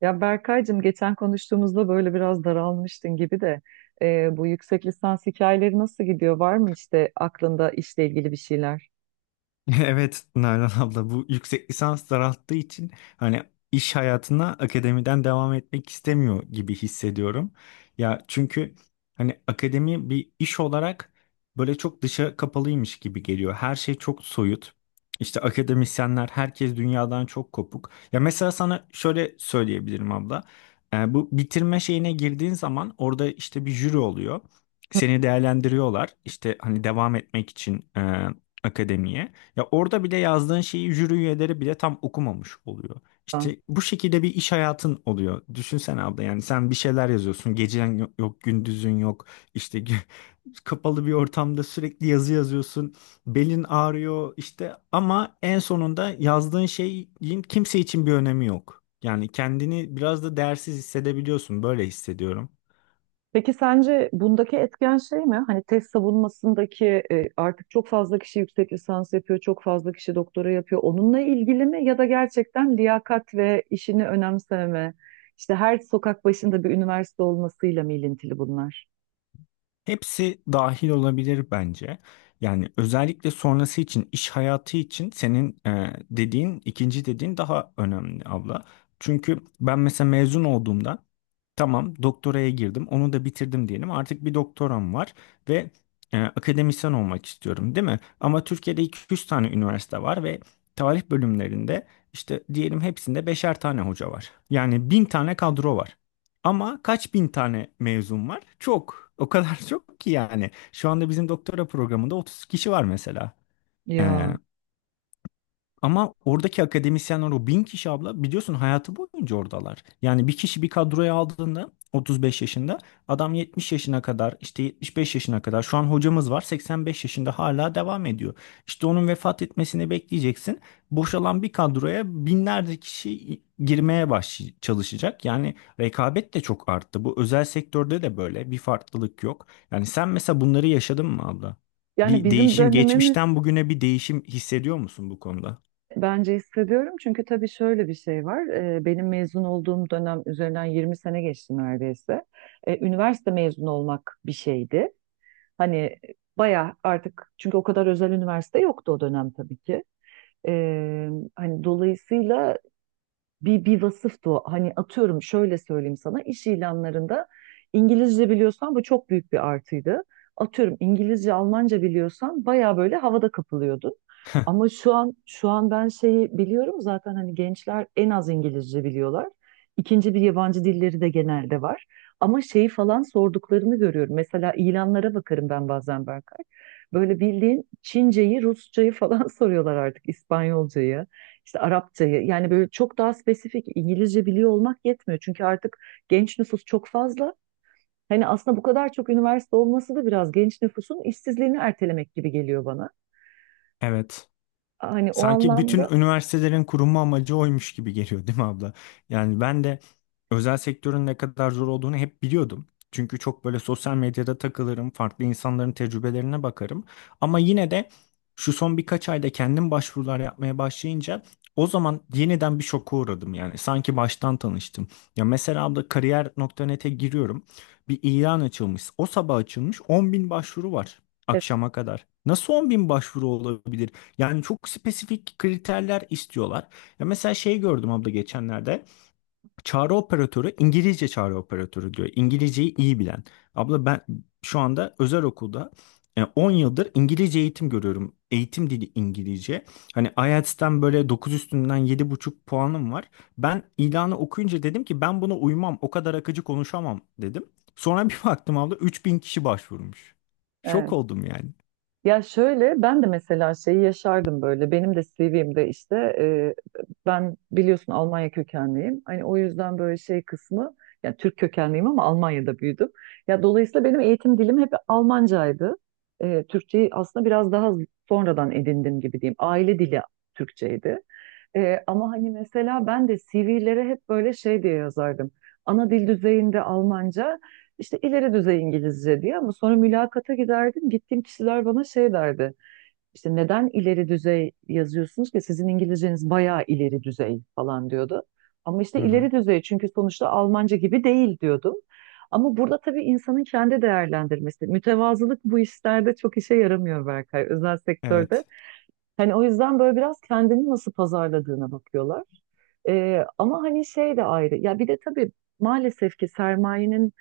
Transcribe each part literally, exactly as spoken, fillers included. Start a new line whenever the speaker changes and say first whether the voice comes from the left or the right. right: Ya Berkaycığım geçen konuştuğumuzda böyle biraz daralmıştın gibi de e, bu yüksek lisans hikayeleri nasıl gidiyor? Var mı işte aklında işle ilgili bir şeyler?
left: Evet Nalan abla bu yüksek lisans daralttığı için hani iş hayatına akademiden devam etmek istemiyor gibi hissediyorum. Ya çünkü hani akademi bir iş olarak böyle çok dışa kapalıymış gibi geliyor. Her şey çok soyut. İşte akademisyenler herkes dünyadan çok kopuk. Ya mesela sana şöyle söyleyebilirim abla. Ee, bu bitirme şeyine girdiğin zaman orada işte bir jüri oluyor. Seni değerlendiriyorlar. İşte hani devam etmek için e, akademiye. Ya orada bile yazdığın şeyi jüri üyeleri bile tam okumamış oluyor.
right: Ha.
left: İşte bu şekilde bir iş hayatın oluyor. Düşünsene abla yani sen bir şeyler yazıyorsun. Gecen yok, yok, gündüzün yok. İşte gü- kapalı bir ortamda sürekli yazı yazıyorsun. Belin ağrıyor işte ama en sonunda yazdığın şeyin kimse için bir önemi yok. Yani kendini biraz da değersiz hissedebiliyorsun. Böyle hissediyorum.
right: Peki sence bundaki etken şey mi? Hani tez savunmasındaki e, artık çok fazla kişi yüksek lisans yapıyor, çok fazla kişi doktora yapıyor. Onunla ilgili mi ya da gerçekten liyakat ve işini önemsememe, işte her sokak başında bir üniversite olmasıyla mı ilintili bunlar?
left: Hepsi dahil olabilir bence. Yani özellikle sonrası için, iş hayatı için senin e, dediğin, ikinci dediğin daha önemli abla. Çünkü ben mesela mezun olduğumda tamam doktoraya girdim, onu da bitirdim diyelim. Artık bir doktoram var ve e, akademisyen olmak istiyorum, değil mi? Ama Türkiye'de iki üç tane üniversite var ve tarih bölümlerinde işte diyelim hepsinde beşer tane hoca var. Yani bin tane kadro var. Ama kaç bin tane mezun var? Çok. O kadar çok ki yani. Şu anda bizim doktora programında otuz kişi var mesela. Ee,
right: Ya.
left: ama oradaki akademisyenler o bin kişi abla biliyorsun hayatı boyunca oradalar. Yani bir kişi bir kadroya aldığında otuz beş yaşında adam yetmiş yaşına kadar işte yetmiş beş yaşına kadar şu an hocamız var seksen beş yaşında hala devam ediyor. İşte onun vefat etmesini bekleyeceksin. Boşalan bir kadroya binlerce kişi girmeye baş çalışacak. Yani rekabet de çok arttı. Bu özel sektörde de böyle bir farklılık yok. Yani sen mesela bunları yaşadın mı abla?
right: Yani
left: Bir
right: bizim
left: değişim,
right: dönemimiz.
left: geçmişten bugüne bir değişim hissediyor musun bu konuda?
right: Bence hissediyorum çünkü tabii şöyle bir şey var. Ee, Benim mezun olduğum dönem üzerinden yirmi sene geçti neredeyse. Ee, Üniversite mezunu olmak bir şeydi. Hani bayağı, artık çünkü o kadar özel üniversite yoktu o dönem tabii ki. Ee, Hani dolayısıyla bir, bir vasıftı o. Hani atıyorum şöyle söyleyeyim sana, iş ilanlarında İngilizce biliyorsan bu çok büyük bir artıydı. Atıyorum İngilizce, Almanca biliyorsan baya böyle havada kapılıyordun. Ama şu an şu an ben şeyi biliyorum, zaten hani gençler en az İngilizce biliyorlar. İkinci bir yabancı dilleri de genelde var. Ama şeyi falan sorduklarını görüyorum. Mesela ilanlara bakarım ben bazen Berkay. Böyle bildiğin Çinceyi, Rusçayı falan soruyorlar artık, İspanyolcayı işte Arapçayı, yani böyle çok daha spesifik. İngilizce biliyor olmak yetmiyor. Çünkü artık genç nüfus çok fazla. Hani aslında bu kadar çok üniversite olması da biraz genç nüfusun işsizliğini ertelemek gibi geliyor bana.
left: Evet.
right: Hani o
left: Sanki bütün
right: anlamda
left: üniversitelerin kurulma amacı oymuş gibi geliyor, değil mi abla? Yani ben de özel sektörün ne kadar zor olduğunu hep biliyordum. Çünkü çok böyle sosyal medyada takılırım, farklı insanların tecrübelerine bakarım. Ama yine de şu son birkaç ayda kendim başvurular yapmaya başlayınca o zaman yeniden bir şoka uğradım yani. Sanki baştan tanıştım. Ya mesela abla kariyer nokta net'e giriyorum. Bir ilan açılmış. O sabah açılmış on bin başvuru var
right: evet,
left: akşama kadar. Nasıl on bin başvuru olabilir? Yani çok spesifik kriterler istiyorlar. Ya mesela şey gördüm abla geçenlerde. Çağrı operatörü İngilizce çağrı operatörü diyor. İngilizceyi iyi bilen. Abla ben şu anda özel okulda e, on yıldır İngilizce eğitim görüyorum. Eğitim dili İngilizce. Hani IELTS'ten böyle dokuz üstünden yedi buçuk puanım var. Ben ilanı okuyunca dedim ki ben buna uymam. O kadar akıcı konuşamam dedim. Sonra bir baktım abla üç bin kişi başvurmuş. Şok
right: evet.
left: oldum yani.
right: Ya şöyle ben de mesela şeyi yaşardım böyle. Benim de C V'mde işte e, ben biliyorsun Almanya kökenliyim. Hani o yüzden böyle şey kısmı, yani Türk kökenliyim ama Almanya'da büyüdüm. Ya dolayısıyla benim eğitim dilim hep Almancaydı. E, Türkçeyi aslında biraz daha sonradan edindim gibi diyeyim. Aile dili Türkçeydi. Ee, ama hani mesela ben de C V'lere hep böyle şey diye yazardım. Ana dil düzeyinde Almanca, işte ileri düzey İngilizce diye, ama sonra mülakata giderdim. Gittiğim kişiler bana şey derdi. İşte neden ileri düzey yazıyorsunuz ki, sizin İngilizceniz bayağı ileri düzey falan diyordu. Ama işte
left: Hı hı.
right: ileri düzey çünkü sonuçta Almanca gibi değil diyordum. Ama burada tabii insanın kendi değerlendirmesi. Mütevazılık bu işlerde çok işe yaramıyor Berkay, özel sektörde.
left: Evet.
right: Hani o yüzden böyle biraz kendini nasıl pazarladığına bakıyorlar. Ee, ama hani şey de ayrı. Ya bir de tabii maalesef ki sermayenin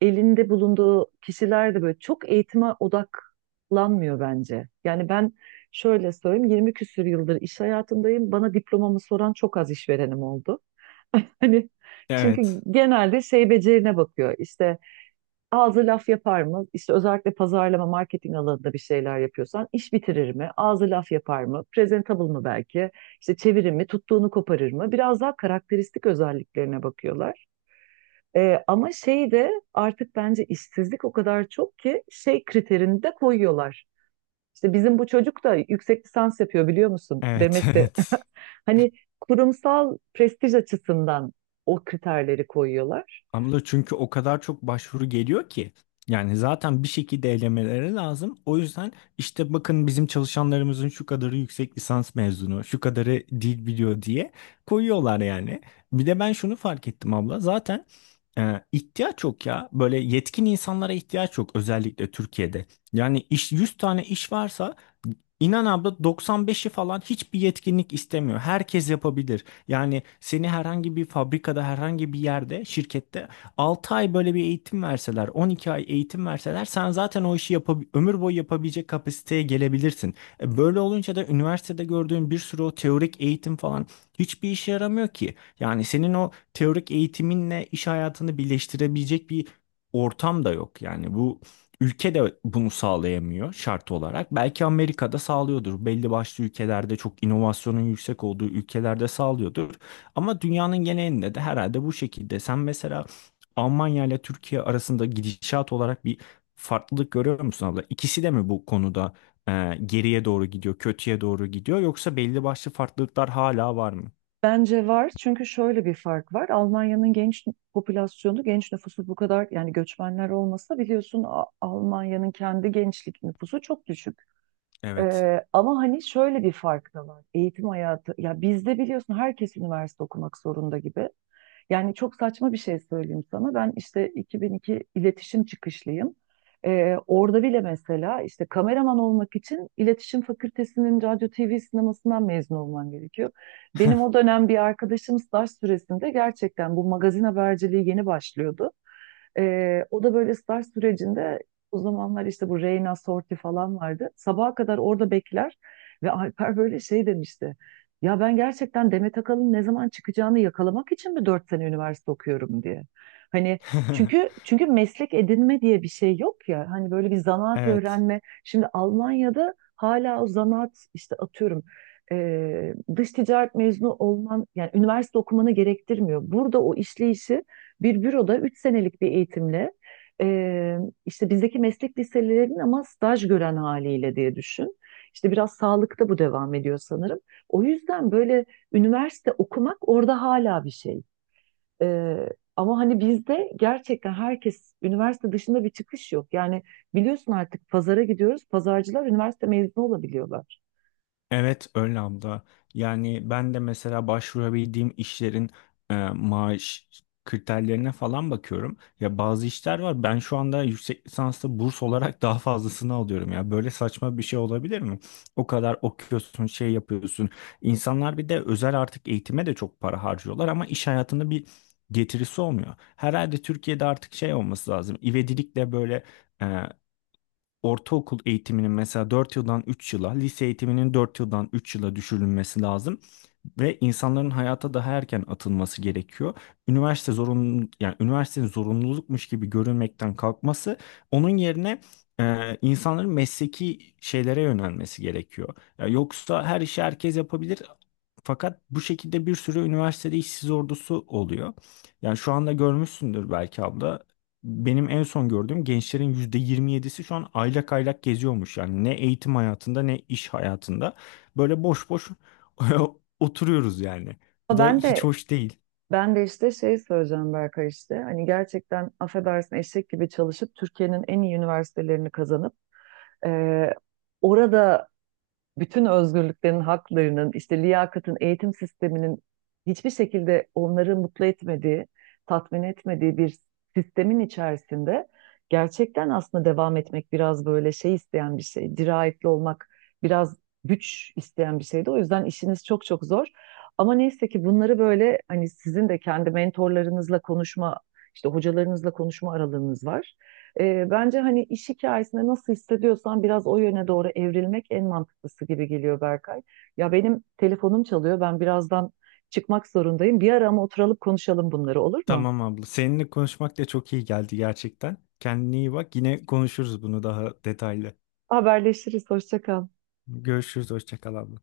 right: elinde bulunduğu kişiler de böyle çok eğitime odaklanmıyor bence. Yani ben şöyle söyleyeyim, yirmi küsür yıldır iş hayatındayım. Bana diplomamı soran çok az işverenim oldu. Hani çünkü
left: Evet.
right: genelde şey becerine bakıyor. İşte ağzı laf yapar mı? İşte özellikle pazarlama, marketing alanında bir şeyler yapıyorsan iş bitirir mi? Ağzı laf yapar mı? Presentable mı belki? İşte çevirir mi? Tuttuğunu koparır mı? Biraz daha karakteristik özelliklerine bakıyorlar. Ee, ama şey de artık bence işsizlik o kadar çok ki şey kriterini de koyuyorlar. İşte bizim bu çocuk da yüksek lisans yapıyor biliyor musun
left: Evet.
right: demesi.
left: Evet.
right: Hani kurumsal prestij açısından o kriterleri koyuyorlar.
left: Abla çünkü o kadar çok başvuru geliyor ki. Yani zaten bir şekilde elemeleri lazım. O yüzden işte bakın bizim çalışanlarımızın şu kadarı yüksek lisans mezunu, şu kadarı dil biliyor diye koyuyorlar yani. Bir de ben şunu fark ettim abla. Zaten e, ihtiyaç yok ya. Böyle yetkin insanlara ihtiyaç yok özellikle Türkiye'de. Yani iş yüz tane iş varsa inan abla doksan beşi falan hiçbir yetkinlik istemiyor. Herkes yapabilir. Yani seni herhangi bir fabrikada, herhangi bir yerde, şirkette altı ay böyle bir eğitim verseler, on iki ay eğitim verseler sen zaten o işi yapab ömür boyu yapabilecek kapasiteye gelebilirsin. E, Böyle olunca da üniversitede gördüğün bir sürü o teorik eğitim falan hiçbir işe yaramıyor ki. Yani senin o teorik eğitiminle iş hayatını birleştirebilecek bir ortam da yok. Yani bu ülke de bunu sağlayamıyor şart olarak. Belki Amerika'da sağlıyordur. Belli başlı ülkelerde çok inovasyonun yüksek olduğu ülkelerde sağlıyordur. Ama dünyanın genelinde de herhalde bu şekilde. Sen mesela Almanya ile Türkiye arasında gidişat olarak bir farklılık görüyor musun abla? İkisi de mi bu konuda e, geriye doğru gidiyor, kötüye doğru gidiyor yoksa belli başlı farklılıklar hala var mı?
right: Bence var çünkü şöyle bir fark var. Almanya'nın genç popülasyonu, genç nüfusu bu kadar, yani göçmenler olmasa biliyorsun A- Almanya'nın kendi gençlik nüfusu çok düşük.
left: Evet.
right: Ee, ama hani şöyle bir fark da var. Eğitim hayatı, ya bizde biliyorsun herkes üniversite okumak zorunda gibi. Yani çok saçma bir şey söyleyeyim sana. Ben işte iki bin iki iletişim çıkışlıyım. Ee, orada bile mesela işte kameraman olmak için iletişim fakültesinin radyo T V sinemasından mezun olman gerekiyor. Benim o dönem bir arkadaşım staj süresinde, gerçekten bu magazin haberciliği yeni başlıyordu. Ee, o da böyle staj sürecinde, o zamanlar işte bu Reyna Sorti falan vardı. Sabaha kadar orada bekler ve Alper böyle şey demişti. Ya ben gerçekten Demet Akalın ne zaman çıkacağını yakalamak için mi dört sene üniversite okuyorum diye. Hani çünkü çünkü meslek edinme diye bir şey yok ya. Hani böyle bir zanaat
left: Evet.
right: öğrenme. Şimdi Almanya'da hala o zanaat işte atıyorum eee, dış ticaret mezunu olman yani üniversite okumanı gerektirmiyor. Burada o işleyişi bir büroda üç senelik bir eğitimle eee, işte bizdeki meslek liselerinin ama staj gören haliyle diye düşün. İşte biraz sağlıkta bu devam ediyor sanırım. O yüzden böyle üniversite okumak orada hala bir şey. Ee, ama hani bizde gerçekten herkes, üniversite dışında bir çıkış yok. Yani biliyorsun artık pazara gidiyoruz. Pazarcılar üniversite mezunu olabiliyorlar.
left: Evet öyle abla. Yani ben de mesela başvurabildiğim işlerin e, maaş kriterlerine falan bakıyorum. Ya bazı işler var. Ben şu anda yüksek lisanslı burs olarak daha fazlasını alıyorum ya. Böyle saçma bir şey olabilir mi? O kadar okuyorsun, şey yapıyorsun. İnsanlar bir de özel artık eğitime de çok para harcıyorlar ama iş hayatında bir getirisi olmuyor. Herhalde Türkiye'de artık şey olması lazım. İvedilikle böyle e, ortaokul eğitiminin mesela dört yıldan üç yıla, lise eğitiminin dört yıldan üç yıla düşürülmesi lazım ve insanların hayata daha erken atılması gerekiyor. Üniversite zorunlu yani üniversitenin zorunlulukmuş gibi görünmekten kalkması onun yerine e, insanların mesleki şeylere yönelmesi gerekiyor. Ya yoksa her işi herkes yapabilir. Fakat bu şekilde bir sürü üniversitede işsiz ordusu oluyor. Yani şu anda görmüşsündür belki abla. Benim en son gördüğüm gençlerin yüzde yirmi yedisi şu an aylak aylak geziyormuş. Yani ne eğitim hayatında ne iş hayatında. Böyle boş boş oturuyoruz yani. Bu
right: Ama
left: da
right: Ben
left: hiç
right: de
left: hoş değil.
right: ben de işte şey söyleyeceğim Berkay, işte hani gerçekten affedersin eşek gibi çalışıp Türkiye'nin en iyi üniversitelerini kazanıp e, orada bütün özgürlüklerin, haklarının, işte liyakatın, eğitim sisteminin hiçbir şekilde onları mutlu etmediği, tatmin etmediği bir sistemin içerisinde gerçekten aslında devam etmek biraz böyle şey isteyen bir şey, dirayetli olmak biraz güç isteyen bir şeydi. O yüzden işiniz çok çok zor. Ama neyse ki bunları böyle hani sizin de kendi mentorlarınızla konuşma, işte hocalarınızla konuşma aralığınız var. Ee, bence hani iş hikayesinde nasıl hissediyorsan biraz o yöne doğru evrilmek en mantıklısı gibi geliyor Berkay. Ya benim telefonum çalıyor. Ben birazdan çıkmak zorundayım. Bir ara ama oturalım konuşalım bunları, olur mu?
left: Tamam abla. Seninle konuşmak da çok iyi geldi gerçekten. Kendine iyi bak. Yine konuşuruz bunu daha detaylı.
right: Haberleşiriz. Hoşça kal.
left: Görüşürüz. Hoşça kal abla.